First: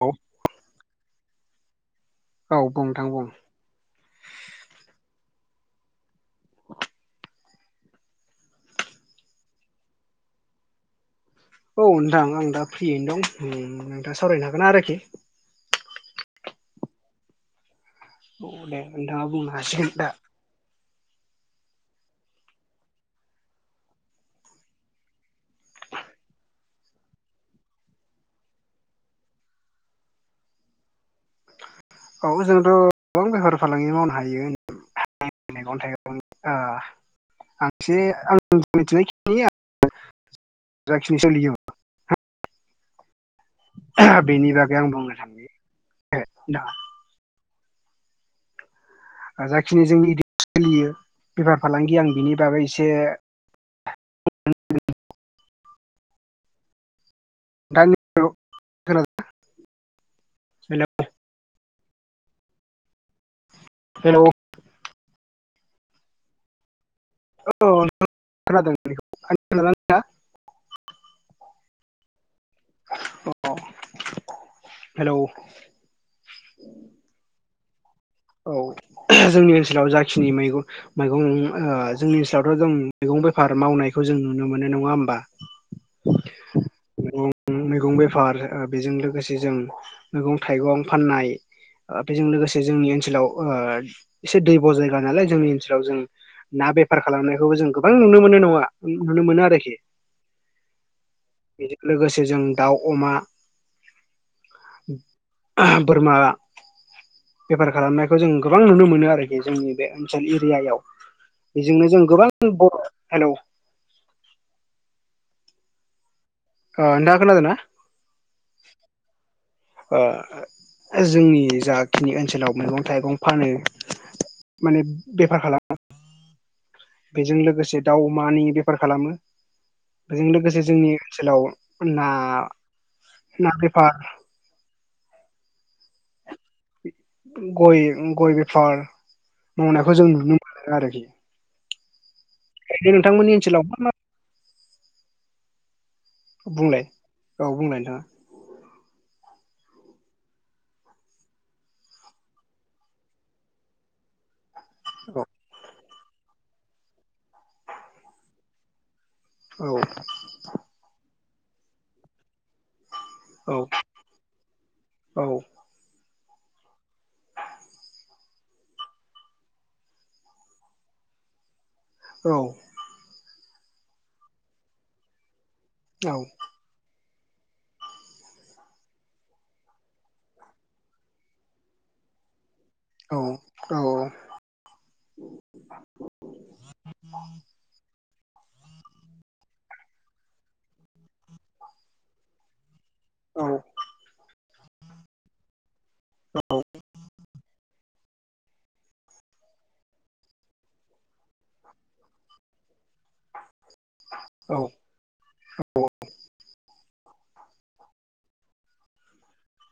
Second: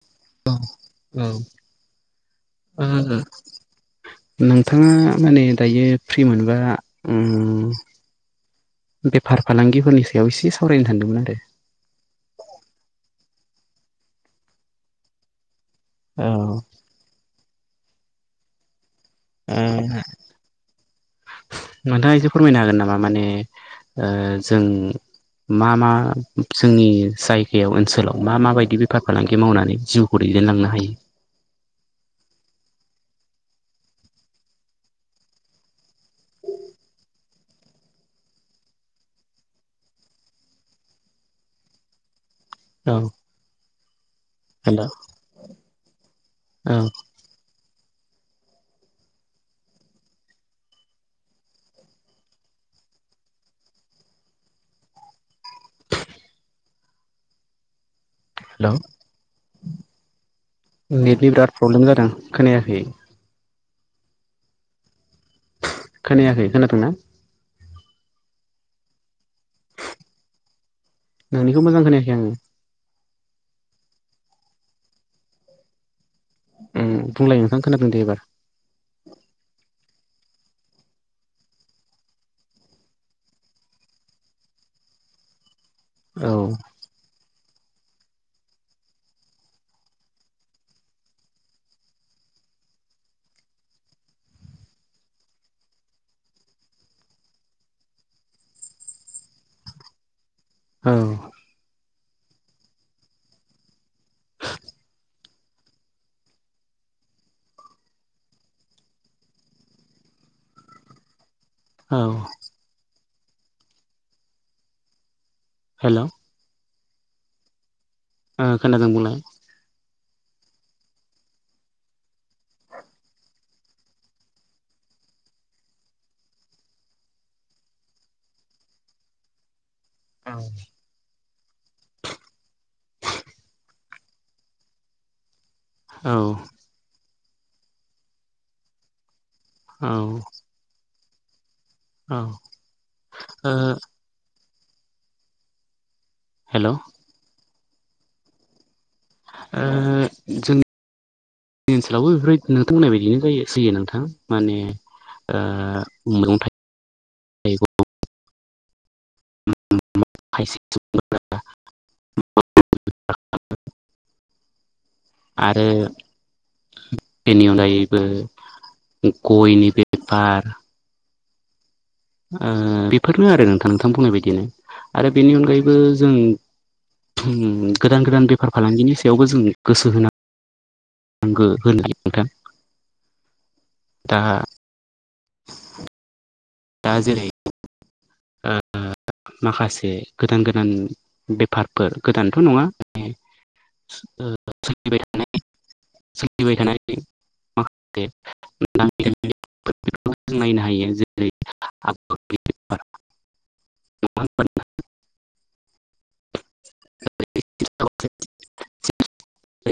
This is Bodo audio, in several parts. औ अ बुं औ मा नोंथां बुं जाखो नोंथाङा माने दायो फ्रि मोनबा आं बेफार फालांगिफोरनि सायाव एसे सावरायनो सान्दोंमोन आरो औ नोंथां आं दा फ्रियैनो दं नोंथाङा सावरायनो हागोन आरोखि औ अ दे नोंथाङा बुंनो ओ हासिगोनदा नोंथाङा एसे फोरमायनो हागोन नामा माने जों मा मा जोंनि जायगायाव ओनसोलाव मा माबायदि बेफार फालांगि मावनानै जिउ खौ दैदेन लांनो हायो औ जोंथ गोबां बेफार फालांगि मावनो हायो मैगं थाइगंनि [unintelligible] आं मिथिनायखिनि जाखिनि सोलियो औ बेनि बागै हेल' औ आं बुंनो थानि दा जाखिनि जोंनि इरियायाव सोलियो बेफार फालांगि आं बिनि बागै एसे हेलौ हेलौ नेटनि बिराद प्रब्लेम जादों खोनायाखै हेलौ खोनायाखै खोनादोंंना औ खोनादों नोंनिखौ नोंनिखौ मोजां खोनायाखै आङो अ हेलौ उम बुंलाय नोंथां खोनादों दे एबार औ जोंनि ओनसोलाव जाखिनि मैगं मैगं ओ जोंनि ओनसोलावथ जों मैगं बेफार मावनायखौ जों नुनो मोनो नङा होमबा औ मैगं बेफार बेजों लोगोसे जों मैगं थाइगं फाननाय बेजों लोगोसे जोंनि ओनसोलाव ओ एसे दैब जायगा नालाय जोंनि ओनसोलाव जों ना बेफार खालामनायखौबो जों गोबां नुनो मोनो नङा नुनो मोनो आरोखि औ बेजों लोगोसे जों दाउ अमा बोरमा बेफार खालामनायखौ जों गोबां नुनो मोनो आरोखि जोंनि बे ओनसोल एरियायाव बेजोंनो औ जों गोबां बर' हेलौ हेलौ ओ नोंथाङा खोनादोंना ओ खोनादों बुंलाय बा जोंनि जाखिनि ओनसोलाव मैगं थाइगं फानो माने बेफार खालामो बेजों लोगोसे दाउ अमानि बेफार खालामो बेजों औ लोगोसे जोंनि ओनसोलाव ना ना बेफार औ गय गय बेफार औ मावनायखौ जों नुनो मोनो आरोखि औ ओरैनो नोंथांमोन ओ ओनसोलाव मा मा हेलौ बुंलाय औ बुंलाय नोंथाङा ओ जोंनि ओनसोलावबो बेफोर नोंथां बुंनाय बायदिनो जयो सैयो नोंथां माने औ ओ मैगं थाइगं औ [unintelligible] औ औ ओ बेनि अनगायैबो गयनि बेफार औ ओ बेफोरनो आरो नोंथां नोंथां बुंनाय बायदिनो आरो बेनि अनगायैबो जों गोदान गोदान बेफार फालांगिनि सायावबो जों गोसो होना गो होनो नोंथां औ औ आ [inaudible] दा जेरै ओ माखासे गोदान गोदान बेफारफोर गोदानथ नङा माने ओ सोलिबायथानाय सोलिबायथानाय [unintelligible] बेफोरखौ जों नायनो हायो जेरै बेफार नङा होनबा औ [unintelligible]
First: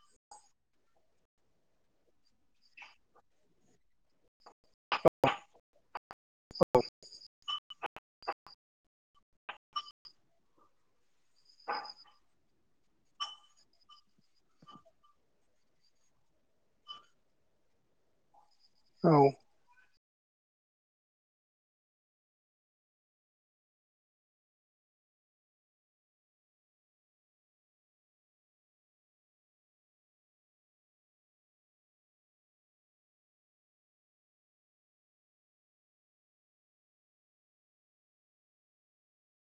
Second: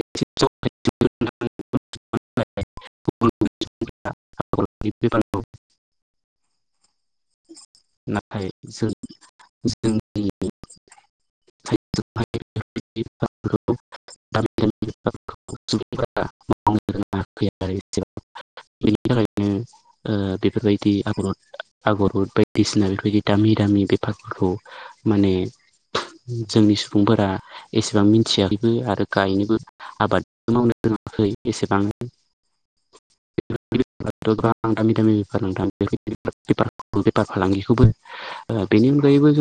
नाथाय जों जों [unintelligible] औ [unintelligible] नाथाय जों जोंनि सायदजोंहाय [unintelligible] [unintelligible] [unintelligible] औ ओ बेफोरबायदि आगर आगरफोर बायदि [unintelligible] बिसिना बेफोरबायदि दामि दामि बेफारफोरखौ माने जोंनि सुबुंफोरा एसेबां मिथियाखैबो आरो गायनोबो आबादखौ मावनायखै एसेबां [unintelligible] बेफार फालांगिखौबो ओ बेनि अनगायैबो जों